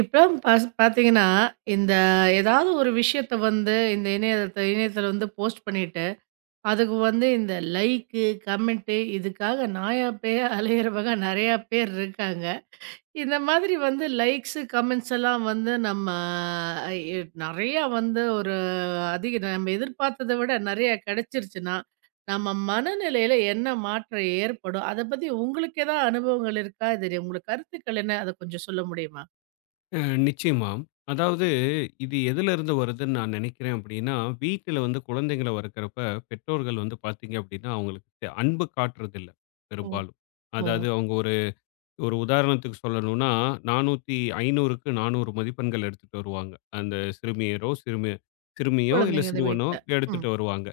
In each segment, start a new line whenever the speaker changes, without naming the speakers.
இப்போ பாஸ் பார்த்தீங்கன்னா, இந்த ஏதாவது ஒரு விஷயத்த வந்து இந்த இணையத்தில வந்து போஸ்ட் பண்ணிட்டு, அதுக்கு வந்து இந்த லைக்கு, கமெண்ட்டு இதுக்காக நாயா பேயா அலையிறவங்க நெறையா பேர் இருக்காங்க. இந்த மாதிரி வந்து லைக்ஸு, கமெண்ட்ஸ் எல்லாம் வந்து நம்ம எ நெறையா வந்து ஒரு அதிக நம்ம எதிர்பார்த்தத விட நெறையா கிடைச்சிருச்சுன்னா, நம்ம மனநிலையில என்ன மாற்றம் ஏற்படும்? அத பத்தி உங்களுக்கு ஏதாவது அனுபவங்கள் இருக்கா? இது உங்களுக்கு கருத்துக்கள் என்ன? அத கொஞ்சம் சொல்ல முடியுமா?
அ நிச்சயமா. அதாவது இது எதிலருந்து வருதுன்னு நான் நினைக்கிறேன் அப்படின்னா, வீட்டில வந்து குழந்தைங்கள வளர்க்கிறப்ப, பெற்றோர்கள் வந்து பார்த்தீங்க அப்படின்னா, அவங்களுக்கு அன்பு காட்டுறதில்ல
ஓ!
பெரும்பாலும்.
ஓ!
அதாவது அவங்க ஒரு ஒரு உதாரணத்துக்கு சொல்லணும்னா, 400, 500க்கு 400 மதிப்பெண்கள் எடுத்துட்டு வருவாங்க. அந்த சிறுமியரோ, சிறுமியோ இல்ல
குழந்தைங்க இந்த
சிறுவனோ
வீட்ல. ம்.
எடுத்துட்டு வருவாங்க.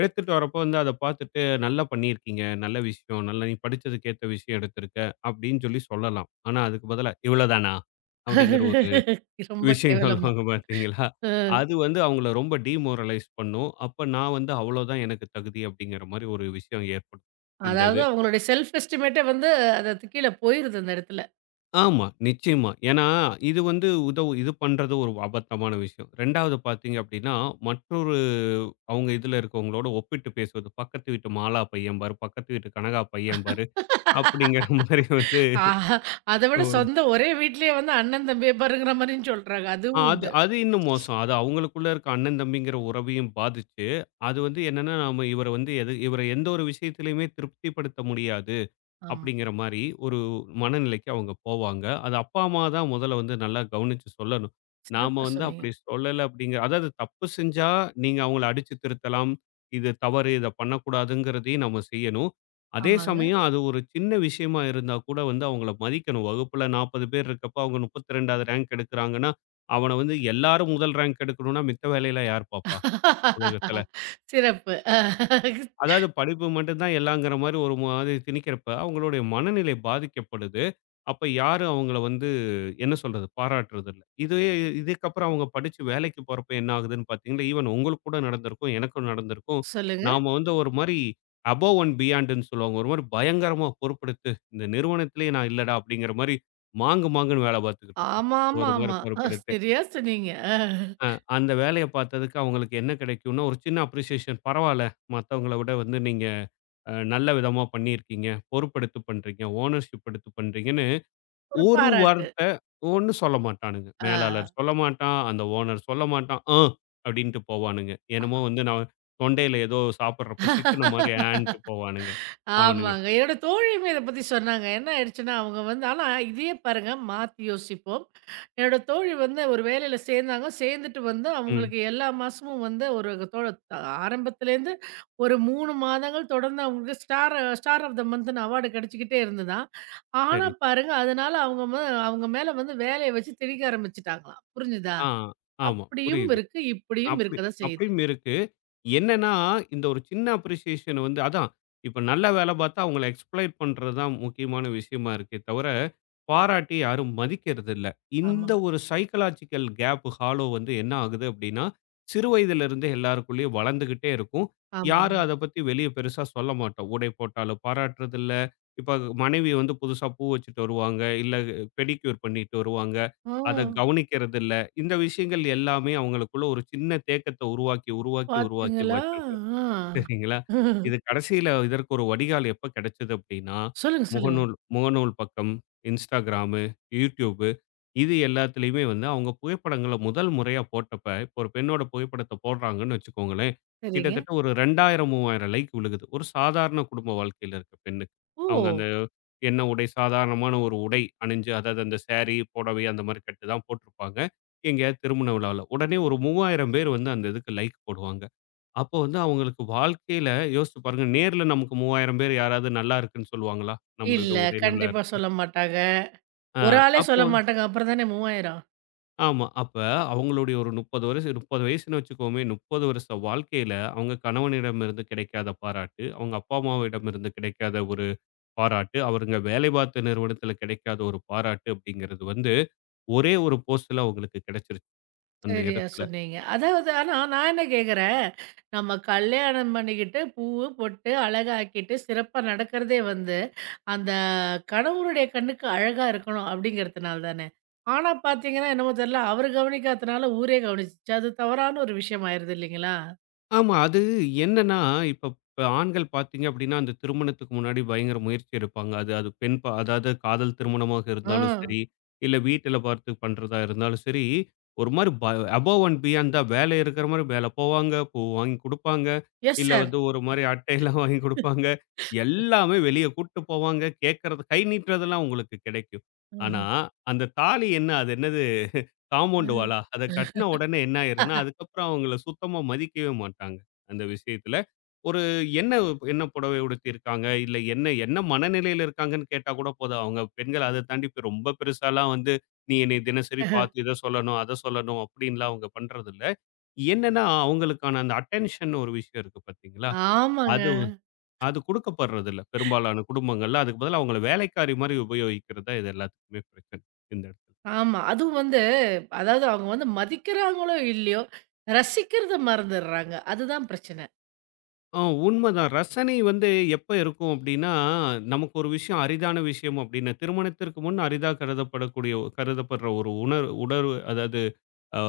எடுத்துட்டு வரப்போ வந்து அத பார்த்துட்டு, "நல்லா பண்ணியிருக்கீங்க. நல்ல விஷயம். நல்லா நீ படிச்சதுக்கு ஏத்த விஷயம் எடுத்திருக்க." அப்படின்னு சொல்லி சொல்லலாம். ஆனா அதுக்கு பதிலா, "இவ்வளோதானா?" அப்படிங்கிற ஒரு
ரொம்ப
விஷயம்
கேவலமா.
சொல்லுவாங்க பார்த்தீங்களா?
அ
அது வந்து அவங்கள ரொம்ப டிமோரலைஸ் பண்ணும். அப்ப நான் வந்து அவ்வளோதான் எனக்கு தகுதி அப்படிங்கிற மாரி ஒரு விஷயம் ஏற்படும். இந்த
அதாவது
இது.
அவங்களுடைய செல்ஃப் எஸ்டிமேட்டே வந்து அதது கீழ போயிருது அந்த இடத்துல.
ஆமா, நிச்சயமா. ஏன்னா இது வந்து இது பண்றது ஒரு அபத்தமான விஷயம். 2வது பார்த்தீங்க அப்படின்னா, மற்றொரு அவங்க இதுல இருக்கவங்களோட ஒப்பிட்டு பேசுவது. பக்கத்து வீட்டு மாலா பையன் பாரு, பக்கத்து வீட்டு கனகா பையன் பாரு அப்படிங்கிற மாரி வந்து
ஆஹா! அத விட சொந்த ஒரே வீட்லயே வந்து அண்ணன் தம்பிய பாருங்கிற மாரியும் சொல்றாங்க. அதுவும்
அது
உண்டு.
அது இன்னும் மோசம். அது அவங்களுக்குள்ள இருக்க அண்ணன், தம்பிங்கிற உறவையும் பாதிச்சு, அது வந்து என்னன்னா, நாம இவர வந்து எது இவர எந்த ஒரு விஷயத்திலயுமே திருப்திப்படுத்த முடியாது.
ஆமா.
அப்படிங்கிற மாரி ஒரு மனநிலைக்கு அவங்க போவாங்க. அது அப்பா, அம்மா தான் முதல்ல வந்து நல்லா கவனிச்சு சொல்லணும். நாம
சிறப்பா
வந்து
சொன்னீங்க.
அப்படி சொல்லல அப்படிங்கிற அதாவது தப்பு செஞ்சா நீங்க அவங்கள அடிச்சு திருத்தலாம். இது தவறு, இத பண்ணக்கூடாதுங்கிறதையும் நம்ம செய்யணும். அதே
ஆமாங்க.
சமயம் அது ஒரு சின்ன விஷயமா இருந்தா கூட வந்து அவங்கள மதிக்கணும். வகுப்புல 40 பேர் இருக்கப்ப அவங்க 32வது ரேங்க் எடுக்குறாங்கன்னா, அவன வந்து எல்லாரும் முதல் ரேங்க் எடுக்கணும்னா மித்த வேலையெல்லாம் யார் பார்ப்பா? உலகத்துல.
சிறப்பு.
அதாவது படிப்பு மட்டும் தான் எல்லாங்கிற மாரி ஒரு மாதிரி திணிக்கிறப்ப, அவங்களுடைய மனநிலை பாதிக்கப்படுது. அப்ப யாரும் அவங்கள வந்து என்ன சொல்றது? பாராட்டுறது இல்ல. இதுவே இதுக்கப்புறம் அவங்க படிச்சு வேலைக்கு போறப்ப என்ன ஆகுதுன்னு பார்த்தீங்கன்னா, ஈவன் உங்களுக்கு கூட நடந்திருக்கும், எனக்கும் நடந்திருக்கும்.
சொல்லுங்க.
நாம வந்து ஒரு மாரி அபோவ் அண்ட் பியாண்டுன்னு சொல்லுவாங்க. ஒரு மாரி பயங்கரமா பொறுப்பெடுத்து, இந்த நிறுவனத்திலேயே நான் இல்லடா! அப்படிங்கிற மாரி மாங்கு மாங்குன்னு வேல பார்த்துக்கிட்டு இருப்போம்.
ஆமா, ஆமா,
ஒரு மாரி
ஆமா.
பொறுப்பெடுத்து.
சரியா சொன்னீங்க.
அ அந்த வேலைய பார்த்ததுக்கு அவங்களுக்கு என்ன கிடைக்கும்னா, ஒரு சின்ன அப்ரிசியேஷன். பரவால்ல, மத்தவங்கள விட வந்து நீங்க நல்ல விதமா பண்ணியிருக்கீங்க, பொறுப்பெடுத்து பண்றீங்க, ஓனர்ஷிப் எடுத்து பண்றீங்கன்னு
ஒரு
ஒரு
பாராட்டு.
வார்த்தை ஒண்ணும் சொல்ல மாட்டானுங்க.
ஆ.
மேலாளர் சொல்ல மாட்டான், அந்த ஓனர் சொல்ல மாட்டான். அப்படின்ட்டு போவானுங்க. என்னமோ வந்து நான் தொண்டையில ஏதோ சாப்பிடுறப்ப சிக்குன மாரி ஆன்ட்டு போவானுங்க, அவனுங்க.
ஆமாங்க. என்னோட தோழியுமே இத பத்தி சொன்னாங்க. என்ன ஆயிடுச்சுன்னா, அவங்க வந்து ஆனா இதையே பாருங்க மாத்தி யோசிப்போம். என்னோட தோழி வந்து ஒரு வேலையில சேர்ந்தாங்க. சேர்ந்துட்டு வந்து
ம்.
அவங்களுக்கு எல்லா மாசமும் வந்து ஒரு தோழ ஆரம்பத்துலேருந்து ஒரு 3 மாதங்கள் தொடர்ந்து அவங்களுக்கு ஸ்டார் ஸ்டார் ஆஃப் த மந்த்ன்னு அவார்டு கிடைச்சுக்கிட்டே இருந்ததாம். ஆனா
சரி.
பாருங்க, அதனால அவங்க மேல வந்து வேலைய வச்சு திணிக்க ஆரம்பிச்சுட்டாங்களாம். புரிஞ்சுதா?
ஆ ஆமா
அப்படியும்
புரியுது.
இருக்கு, இப்படியும்
அப்படி
இருக்க தான் செய்யுது.
அப்படியும் இருக்கு. என்னன்னா, இந்த ஒரு சின்ன அப்ரிசியேஷன் வந்து அதான். இப்ப நல்ல வேல பார்த்தா அவங்கள எக்ஸ்ப்ளோய்ட் பண்றது தான் முக்கியமான விஷயமா இருக்கே தவிர, பாராட்டி யாரும் மதிக்கிறதில்ல.
ஆமா,
இந்த ஒரு சைக்காலஜிக்கல் கேப் ஹாலோ வந்து என்ன ஆகுது அப்டின்னா, சிறு வயதிலிருந்தே எல்லாருக்குள்ளயும் வளர்ந்துகிட்டே இருக்கும்.
ஆமாங்க.
யாரும் அத பத்தி வெளிய பெருசா சொல்ல மாட்டோம். உடை போட்டாலும் பாராட்டுறதில்ல. இப்ப மனைவி வந்து புதுசா பூ வச்சுட்டு வருவாங்க. இல்ல பெடிக்யூர் பண்ணிட்டு வருவாங்க.
ஓ!
அத கவனிக்கிறதில்ல. இந்த விஷயங்கள் எல்லாமே அவங்களுக்குள்ள ஒரு சின்ன தேக்கத்த உருவாக்கி, உருவாக்கி, உருவாக்கி
பார்த்தீங்களா?
வச்சிருக்கும். சரிங்களா?
ஆ.
இது கடைசியில இதற்கு ஒரு வடிகால் எப்ப கிடைச்சது அப்படின்னா,
சொல்லுங்க, சொல்லுங்க.
முகநூல் முகநூல் பக்கம், Instagram, YouTube இது எல்லாத்துலயுமே வந்து அவங்க புகைப்படங்கள முதல் முறையா போட்டப்ப, இப்போ ஒரு பெண்ணோட புகைப்படத்த போடுறாங்கன்னு வச்சுக்கோங்களேன்,
சரிங்க.
கிட்டத்தட்ட ஒரு 2000, 3000 லைக் விழுகுது. ஒரு சாதாரண குடும்ப வாழ்க்கையில இருக்க பெண்ணுக்கு.
ஓ!
அவங்க அந்த உடை சாதாரணமான ஒரு உடை அணிஞ்சு, அதாவது அந்த சாரி, புடவை அந்த மாரி கட்டு தான் போட்டிருப்பாங்க. எங்கேயாவது திருமண விழால. உடனே ஒரு 3000 பேர் வந்து அந்த இதுக்கு லைக் போடுவாங்க. அப்போ வந்து அவங்களுக்கு வாழ்க்கையில யோசிச்சு பாருங்க, நேர்ல நமக்கு 3000 பேர் யாராவது நல்லா இருக்குன்னு சொல்லுவாங்களா?
இல்ல.
நம்மளுடைய உடை நல்லா
கண்டிப்பா
இருக்குன்னு.
சொல்ல மாட்டாங்க.
அ
ஒரு ஆளே
அப்போ
சொல்ல மாட்டாங்க. அப்புறம் தானே 3000.
ஆமா. அப்ப அவங்களுடைய ஒரு 30 வயசுன்னு வச்சுக்கோமே, 30 வருஷ வாழ்க்கையில அவங்க கணவனிடமிருந்து கிடைக்காத பாராட்டு, அவங்க அப்பா அம்மாவிடமிருந்து கிடைக்காத ஒரு பாராட்டு, அவருங்க வேலை பார்த்த நிறுவனத்தில கிடைக்காத ஒரு பாராட்டு அப்படிங்கிறது வந்து, ஒரே ஒரு போஸ்ட்ல அவங்களுக்கு கிடைச்சிருச்சு அந்த
சரியா
இடத்துல.
சொன்னீங்க. அதாவது ஆனா நான் என்ன கேட்கிறேன், நம்ம கல்யாணம் பண்ணிக்கிட்டு, பூவு, பொட்டு அழகாக்கிட்டு சிறப்பா நடக்கிறதே வந்து, அந்த கணவருடைய கண்ணுக்கு அழகா இருக்கணும் அப்படிங்கிறதுனால தானே. ஆனா பார்த்தீங்கன்னா, என்னமோ தெரியல அவரு கவனிக்காதனால ஊரே கவனிச்சுச்சு. அது தவறான ஒரு விஷயம் ஆயிருது இல்லைங்களா?
ஆமா. அது என்னன்னா, இப்ப இப்ப ஆண்கள் பார்த்தீங்க அப்டின்னா, அந்த திருமணத்துக்கு முன்னாடி பயங்கர முயற்சி எடுப்பாங்க. அது அது பெண் பா அதாவது காதல் திருமணமாக
ஆ.
இருந்தாலும் சரி, இல்ல வீட்டில பார்த்து பண்றதா இருந்தாலும் சரி, ஒரு மாரி ப அபோவ் அண்ட் பியாண்ட் தான். வேலை இருக்கிற மாரி வேல போவாங்க, பூ வாங்கி குடுப்பாங்க,
எஸ்
இல்ல
சார்.
வந்து ஒரு மாரி அட்டையெல்லாம் வாங்கி குடுப்பாங்க. எல்லாமே வெளிய கூட்டு போவாங்க. கேட்கறது கை நீட்டுறதெல்லாம் உங்களுக்கு கிடைக்கும். ஆனா,
ம்ஹ்ம்.
அந்த தாலி என்ன? அது என்னது? காம்பவுண்ட் வாலா. அத கட்டின உடனே என்ன ஆயிரும்னா, அதுக்கப்புறம் அவங்கள சுத்தமா மதிக்கவே மாட்டாங்க. அந்த விஷயத்துல. ஒரு என்ன என்ன புடவை உடுத்தியிருக்காங்க, இல்ல என்ன என்ன மனநிலையில இருக்காங்கன்னு கேட்டா கூட போதும். அவங்க பெண்கள் அத தாண்டி இப்ப ரொம்ப பெருசாலாம் வந்து, "நீ என்னைய தினசரி
ம்.
பார்த்து இத சொல்லணும், அத சொல்லணும்" அப்படின்லாம் அவங்க பண்றதில்ல. என்னன்னா, அவங்களுக்கான அந்த அட்டென்ஷன் ஒரு விஷயம் இருக்கு பார்த்தீங்களா?
ஆமாங்க.
அது வந்து- அது குடுக்கப்படுறதில்ல. பெரும்பாலான குடும்பங்கள்ல. அதுக்கு பதிலா அவங்கள வேலைக்காரி மாரி உபயோகிக்கிறது தான் இது எல்லாத்துக்குமே பிரச்சனை. இந்த இடத்துல.
ஆமா. அதுவும் வந்து அதாவது அவங்க வந்து மதிக்கிறாங்களோ! இல்லையோ! ரசிக்கிறத மறந்துர்றாங்க. அதுதான் பிரச்சனை.
ஆ உண்மதான். ரசனை வந்து எப்ப இருக்கும் அப்டின்னா, நமக்கு ஒரு விஷயம் அரிதான விஷயம் அப்டின்னா, திருமணத்திற்கு முன் அரிதா கருதப்படக்கூடிய கருதப்படுற ஒரு உணர்வு அதாவது அ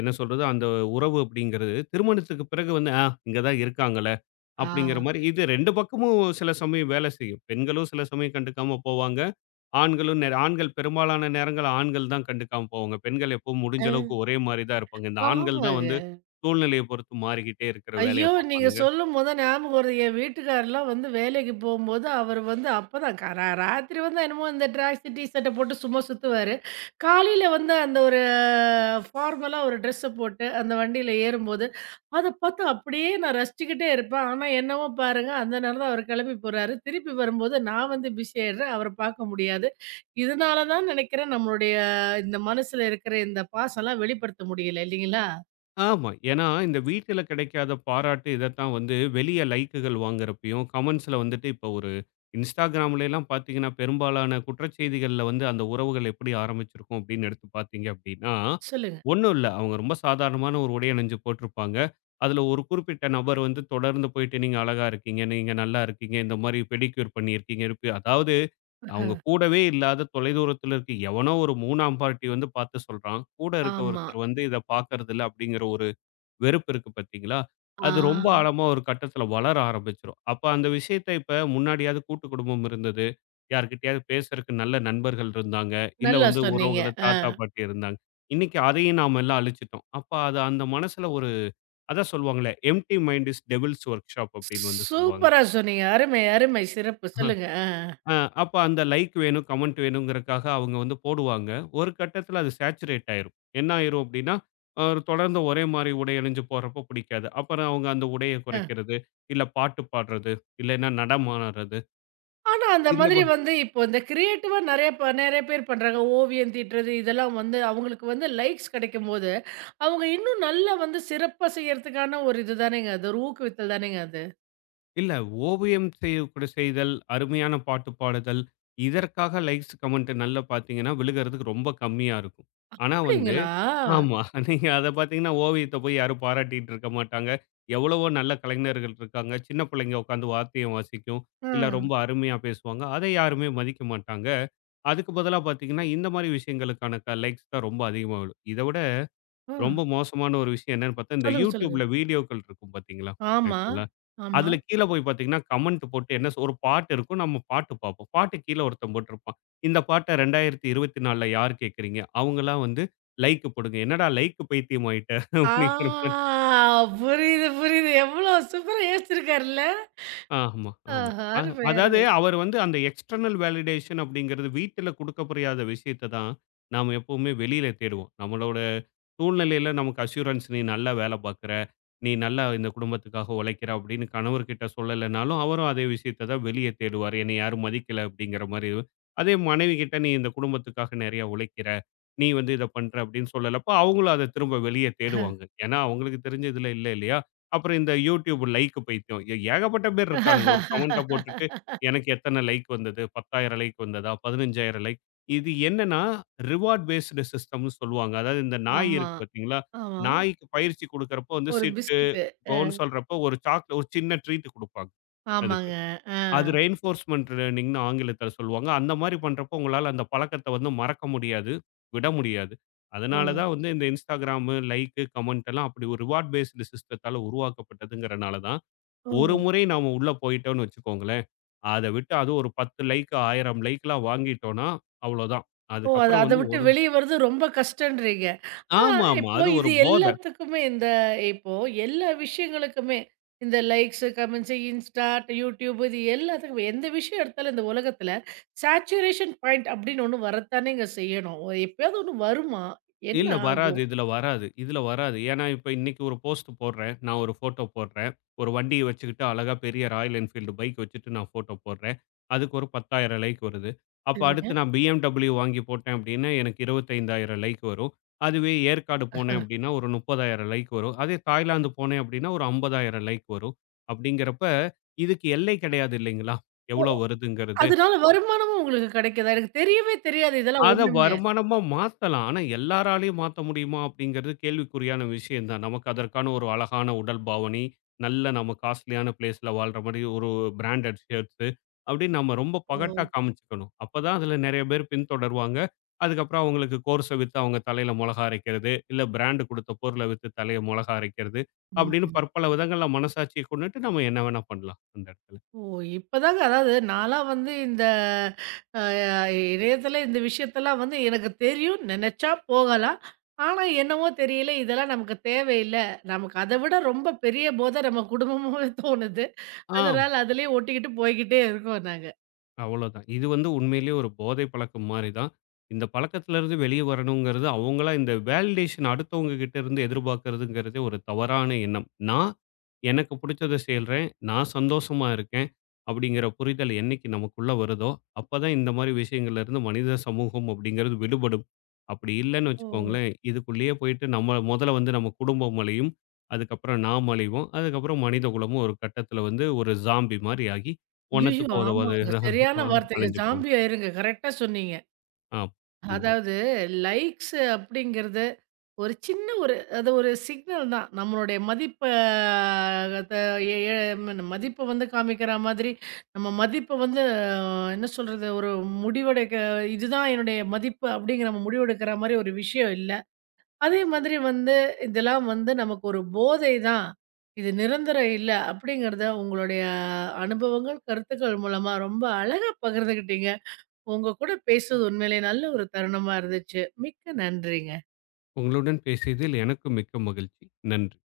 என்ன சொல்றது? அந்த உறவு அப்டிங்கிறது, திருமணத்துக்கு பிறகு வந்து "ஆ இங்க தான் இருக்காங்களே"
ஆ.
அப்டிங்கிற மாரி இது 2 பக்கமும் சில சமயம் வேல செய்யும். பெண்களும் சில சமயம் கண்டுக்காம போவாங்க. ஆண்களும் நெ ஆண்கள் பெரும்பாலான நேரங்கள்ல ஆண்கள் தான் கண்டுக்காம போவாங்க. பெண்கள் எப்பவும்
அ.
முடிஞ்ச அளவுக்கு ஒரே மாரி தான் இருப்பாங்க. இந்த
ஆ.
ஆண்கள்
ஆமா.
தான் வந்து சூழ்நிலைய பொறுத்து மாறிக்கிட்டே இருக்கிற வேலைய
ஐயோ! நீங்க
பார்ப்பானுங்க.
சொல்லும்போது தான் ஞாபகம் வருது. என் வீட்டுக்காரர்லாம் வந்து வேலைக்கு போம்போது, அவரு வந்து அப்பதான் க ரா ராத்திரி வந்து என்னமோ இந்த ட்ராக்ஸு, டீ ஷர்ட்ட போட்டு சும்மா சுத்துவாரு. காலையில வந்து அந்த ஒரு ஃபார்மலா ஒரு ட்ரெஸ்ஸ போட்டு, அந்த வண்டியில ஏறும்போது, அத பார்த்து அப்படியே நான் ரசிச்சுக்கிட்டே இருப்பேன். ஆனா என்னவோ பாருங்க, அந்த நேரம் தான் அவரு கெளம்பி போறாரு. திருப்பி வரும்போது நான் வந்து பிஸி ஆயிடுறேன். அவர பார்க்க முடியாது. இதனால தான் நெனைக்கிறேன், நம்மளுடைய இந்த மனசுல இருக்கிற இந்த பாசம்லாம் வெளிப்படுத்த முடியல இல்லைங்களா?
ஆமா. ஏன்னா, இந்த வீட்டில கிடைக்காத பாராட்டு இதத்தான் வந்து வெளிய லைக்குகள் வாங்குறப்பயும், கமெண்ட்ஸ்ல வந்துட்டு இப்ப ஒரு இன்ஸ்டாகிராம்லலாம் பார்த்தீங்கன்னா, பெரும்பாலான குற்றச்செய்திகள்ல வந்து அந்த உறவுகள் எப்படி ஆரம்பிச்சிருக்கும் அப்படின்னு எடுத்து பார்த்தீங்க அப்படின்னா,
சொல்லுங்க.
ஒண்ணும் இல்ல. அவங்க ரொம்ப சாதாரணமான ஒரு உடை அணிஞ்சு போட்டிருப்பாங்க. அதுல ஒரு குறிப்பிட்ட நபர் வந்து தொடர்ந்து போயிட்டு, "நீங்க அழகா இருக்கீங்க. நீங்க நல்லா இருக்கீங்க. இந்த மாரி பெடிக்யூர் பண்ணியிருக்கீங்க." இருக்கு அதாவது அவங்க கூடவே இல்லாத தொலைதூரத்தில இருக்க எவனோ ஒரு 3ஆம் பார்ட்டி வந்து பார்த்து சொல்றான். கூட இருக்க
ஆமா.
ஒருத்தர் வந்து இத பார்க்கறதில்ல அப்படிங்கிற ஒரு வெறுப்பு இருக்கு பார்த்தீங்களா?
ஆ.
அது ரொம்ப ஆழமா ஒரு கட்டத்தில வளர ஆரம்பிச்சுரும். அப்ப அந்த விஷயத்த இப்ப முன்னாடியாவது கூட்டு குடும்பம் இருந்தது. யார்கிட்டயாவது பேசுறக்கு நல்ல நண்பர்கள் இருந்தாங்க. இல்ல
நல்லா
வந்து
சொன்னீங்க.
உறவுகள
ஆ.
தாத்தா, பாட்டி இருந்தாங்க. இன்னைக்கு அதையும் நாம எல்லாம் அழிச்சுட்டோம். அப்ப அது அந்த மனசுல ஒரு அதான் சொல்லுவாங்களே, empty mind is devil's workshop அப்படின்னு வந்து சொல்லுவாங்க.
சூப்பரா சொன்னீங்க. அருமை, அருமை. சிறப்பு. சொல்லுங்க. அ,
அ அப்ப அந்த லைக் வேணும், கமெண்ட் வேணும்ங்கறக்காக அவங்க வந்து போடுவாங்க. ஒரு கட்டத்துல அது சேச்சுரேட் ஆயிரும். என்ன ஆயிரும் அப்டின்னா, அ தொடர்ந்து ஒரே மாரி உடை அணிஞ்சு போறப்போ பிடிக்காது. அப்புறம் அவங்க அந்த உடைய
அ.
குறைக்கிறது, இல்ல பாட்டு பாடுறது, இல்லைன்னா நடமாடுறது.
ஆனா, அந்த
இந்த
மாதிரி
மா
வந்து இப்போ இந்த கிரியேட்டிவா நெறைய பேர் பண்றாங்க. ஓவியம் தீட்டுறது இதெல்லாம் வந்து அவங்களுக்கு வந்து லைக்ஸ் கிடைக்கும்போது, அவங்க இன்னும் நல்லா வந்து சிறப்பா செய்யறதுக்கான ஒரு இது தானேங்க அது. ஒரு ஊக்குவித்தல் தானேங்க அது.
இல்ல ஓவியம் செய்யக்கூட செய்தல், அருமையான பாட்டு பாடுதல், இதற்காக லைக்ஸ், கமெண்ட் நல்லா பாத்தீங்கன்னா விழுகறதுக்கு ரொம்ப கம்மியா இருக்கும். ஆனா, வந்து
அப்படிங்களா?
ஆமா. நீங்க அத பார்த்தீங்கன்னா, ஓவியத்த போய் யாரும் பாராட்டிட்டு இருக்க மாட்டாங்க. எவ்வளவோ நல்ல கலைஞர்கள் இருக்காங்க. சின்ன பிள்ளைங்க உட்காந்து வாத்தியம் வாசிக்கும்.
ஆ,
இல்ல ரொம்ப அருமையா பேசுவாங்க. அதை யாருமே மதிக்க மாட்டாங்க. அதுக்கு பதிலா பார்த்தீங்கன்னா, இந்த மாரி விஷயங்களுக்கான லைக்ஸ் தான் ரொம்ப அதிகமா விழும். இத விட
ஆ.
ரொம்ப மோசமான ஒரு விஷயம் என்னன்னு பார்த்தா, இந்த
சொல்லுங்க, சொல்லுங்க.
YouTubeல வீடியோக்கள் இருக்கும் பார்த்தீங்களா?
ஆமா,
ஆக்சுவலா.
ஆமா.
அதில கீழ போய் பார்த்தீங்கன்னா, கமெண்ட் போட்டு ஒரு பாட்டு இருக்கும். நம்ம பாட்டு பார்ப்போம். பாட்டு கீழ ஒருத்தன் போட்டிருப்பான். இந்த பாட்ட 2024ல யார் கேட்கறீங்க? அவங்கலாம் வந்து லைக் போடுங்க. என்னடா லைக் பைத்தியம் ஆயிட்ட?
ஆ
அப்படிங்கிற மாரி.
புரியுது, புரியுது. எவ்வளோ சூப்பரா யோசிச்சிருக்காருல்ல.
ஆமா, ஆமா.
ஆஹா!
அ
அருமை,
அதாவது
அருமை.
அவர் வந்து அந்த எக்ஸ்டர்னல் வேலிடேஷன் அப்படிங்கிறது வீட்டில குடுக்க புரியாத விஷயத்த தான், நாம எப்பவுமே வெளியில தேடுவோம். நம்மளோட சூழ்நிலையில நமக்கு அஷ்யூரன்ஸ் நீ நல்லா வேலை பார்க்குற, நீ நல்லா இந்த குடும்பத்துக்காக உழைக்கிற அப்படின்னு கணவர்கிட்ட சொல்லலைனாலும், அவரும் அதே விஷயத்த தான் வெளிய தேடுவாரு. என்னை யாரும் மதிக்கல அப்படிங்கிற மாரி. அதே மனைவி கிட்ட நீ இந்த குடும்பத்துக்காக நிறைய உழைக்கிற, நீ வந்து இத பண்ற அப்படின்னு சொல்லலப்ப, அவங்களும் அத திரும்ப வெளிய தேடுவாங்க. ஏன்னா அவங்களுக்கு தெரிஞ்சதுல இல்ல இல்லையா? அப்புறம் இந்த யூடியூப் லைக் பைத்தியம். ஏகப்பட்ட பேர் இருக்கானுங்க. ஒரு கமெண்ட்ட போட்டுட்டு, எனக்கு எத்தன லைக் வந்தது? 10,000 லைக் வந்ததா? 15,000 லைக். இது என்னன்னா, ரிவார்ட் பேஸ்டு சிஸ்டம்னு சொல்லுவாங்க. அதாவது இந்த நாய்
ஆமா.
இருக்கு பார்த்தீங்களா?
ஆமா.
நாய்க்கு பயிற்சி குடுக்குறப்போ வந்து
ஒரு
சிட்டு,
பிஸ்கட்டு. அ
கோன்னு சொல்றப்போ ஒரு சின்ன ட்ரீட் குடுப்பாங்க அதுக்கு.
ஆமாங்க. ஆ.
அது ரெயின்ஃபோர்ஸ்மென்ட் லேர்னிங்னு ஆங்கிலத்தில சொல்லுவாங்க. அந்த மாரி பண்றப்போ உங்களால அந்த பழக்கத்த வந்து மறக்க முடியாது, விட முடியாது.
ஓ!
அதனால தான் வந்து இந்த Instagram, லைக்கு, கமெண்ட் எல்லாம் அப்படி ஒரு ரிவார்ட் பேஸ்டு சிஸ்டத்தால உருவாக்கப்பட்டதுங்கிறனால தான், ஒரு
ஓ!
முறை நாம உள்ள போயிட்டோம்னு வச்சுக்கோங்களேன், அத விட்டு அதுவும் ஒரு 10 லைக், 1000 லைக்லாம் வாங்கிட்டோம்னா, அவ்வளோதான்.
ஓ! அது
அதுக்கப்புறம்
அத
வந்து
விட்டு
ஒரு
வெளிய வர்றது ரொம்ப கஷ்டன்றீங்க. ஆ
ஆமாமா.
இப்போ
அது ஒரு
இது
போத.
எல்லாத்துக்குமே இந்த இப்போ எல்லா விஷயங்களுக்குமே இந்த லைக்ஸு, கமெண்ட்ஸு, Insta, YouTube இது எல்லாத்துக்குமே எந்த விஷயம் எடுத்தாலும் இந்த உலகத்துல சேச்சுரேஷன் பாயிண்ட் அப்படின்னு ஒண்ணு வரத்தானேங்க செய்யணும். எப்பயாவது ஒண்ணு வருமா? என்ன
இல்ல வராது.
ஆகும்?
இதுல வராது. ஏன்னா, இப்ப இன்னைக்கு ஒரு போஸ்ட் போடுறேன். நான் ஒரு ஃபோட்டோ போடுறேன். ஒரு வண்டிய வச்சுக்கிட்டு அழகா பெரிய ராயல் என்ஃபீல்டு பைக் வச்சுட்டு நான் ஃபோட்டோ போடுறேன். அதுக்கு ஒரு 10,000 லைக் வருது. அப்ப அடுத்து
சரிங்க.
நான் BMW வாங்கி போட்டேன் அப்டின்னா, எனக்கு 25,000 லைக் வரும். அதுவே ஏற்காடு போனேன் அப்டின்னா, ஒரு 30,000 லைக் வரும். அதே தாய்லாந்து போனேன் அப்டின்னா, ஒரு 50,000 லைக் வரும். அப்டிங்கிறப்ப, இதுக்கு எல்லை கிடையாது இல்லைங்களா? எவ்ளோ வருதுங்கிறது?
அதனால வருமானமும் உங்களுக்கு கிடைக்குதா? எனக்கு தெரியவே தெரியாது இதெல்லாம்
அத
ஒண்ணுமே.
வருமானமா மாத்தலாம். ஆனா எல்லாராலயும் மாத்த முடியுமா? அப்படிங்கிறது கேள்விக்குறியான விஷயம் தான். நமக்கு அதற்கான ஒரு அழகான உடல் பாவனை, நல்ல நம்ம காஸ்ட்லியான பிளேஸ்ல வாழ்ற மாரி ஒரு பிராண்டட் ஷர்ட்ஸ் அப்படின்னு நம்ம ரொம்ப
ஓ!
பகட்டா காமிச்சுக்கணும். அப்பதான் அதுல நெறைய பேர் பின்தொடருவாங்க. அதுக்கப்புறம் அவங்களுக்கு கோர்ஸ வித்து அவங்க தலையில மொளகா அரைக்கிறது, இல்ல பிராண்ட் குடுத்த பொருள வித்து தலைய மொளகா அரைக்கிறது அப்படின்னு
ம்.
பற்பல விதங்கள்ல மனசாட்சிய கொண்டுட்டு நம்ம என்ன வேணா பண்ணலாம் அந்த இடத்துல.
ஓ! இப்பதாங்க அதாவது நான்லாம் வந்து இந்த அ இணையத்தில இந்த விஷயத்தெல்லாம் வந்து எனக்கு தெரியும். நினைச்சா போகலாம். ஆனா என்னவோ தெரியல இதெல்லாம் நமக்கு தேவையில்ல. நமக்கு அத விட ரொம்ப பெரிய போதை நம்ம குடும்பமாவே தோணுது.
ஆ.
அதனால அதிலயே ஒட்டிக்கிட்டு போய்க்கிட்டே இருக்கோம் நாங்க.
அவ்வளோதான். இது வந்து உண்மையிலேயே ஒரு போதை பழக்கம் மாரி தான். இந்த பழக்கத்திலருந்து வெளிய வரணுங்கிறது, அவங்களா இந்த வேலிடேஷன் அடுத்தவங்க கிட்ட இருந்து எதிர்பார்க்கிறதுங்கிறதே ஒரு தவறான எண்ணம். நான் எனக்கு புடிச்சத செய்றேன். நான் சந்தோஷமா இருக்கேன். அப்படிங்கிற புரிதல் என்னைக்கு நமக்குள்ள வருதோ, அப்பதான் இந்த மாரி விஷயங்கள்லேருந்து மனித சமூகம் அப்படிங்கிறது விடுபடும். அப்படி இல்லன்னு
ஓ!
வச்சுக்கோங்களேன், இதுக்குள்ளேயே போயிட்டு நம்ம முதல்ல வந்து நம்ம குடும்பம் அழியும். அதுக்கப்புறம் நாம் அழிவோம். அதுக்கப்புறம் மனித குலமும் ஒரு கட்டத்தில வந்து ஒரு ஸாம்பி மாரி ஆகி
ஐயய்யோ!
ஒன்னத்துக்கு உதவாத
ஆமாங்க. சரியான
ஆ
வார்த்தைங்க.
அலைஞ்சு போங்க.
ஜாம்பி ஆயிருங்க. கரெக்ட்டா சொன்னீங்க.
ஆ. ம்.
அதாவது லைக்ஸ் அப்படிங்கிறது ஒரு சின்ன ஒரு அது ஒரு சிக்னல் தான். நம்மளுடைய மதிப்ப அத எ எ மதிப்ப வந்து காமிக்கிற மாதிரி, நம்ம மதிப்ப வந்து என்ன சொல்றது? ஒரு முடிவெடுக்க இதுதான் என்னுடைய மதிப்பு அப்படிங்கிற நம்ம முடிவெடுக்கிற மாரி ஒரு விஷயம் இல்ல. அதே மாதிரி வந்து இதெல்லாம் வந்து நமக்கு ஒரு போதை தான். இது நிரந்தரம் இல்ல அப்படிங்கிறத உங்களுடைய அனுபவங்கள், கருத்துக்கள் மூலமா ரொம்ப அழகா பகிர்ந்துகிட்டீங்க. உங்க கூட பேசுவது உண்மையிலேயே நல்ல ஒரு தருணமா இருந்துச்சு. மிக்க நன்றிங்க.
உங்களுடன் பேசியதில் எனக்கும் மிக்க மகிழ்ச்சி. நன்றி.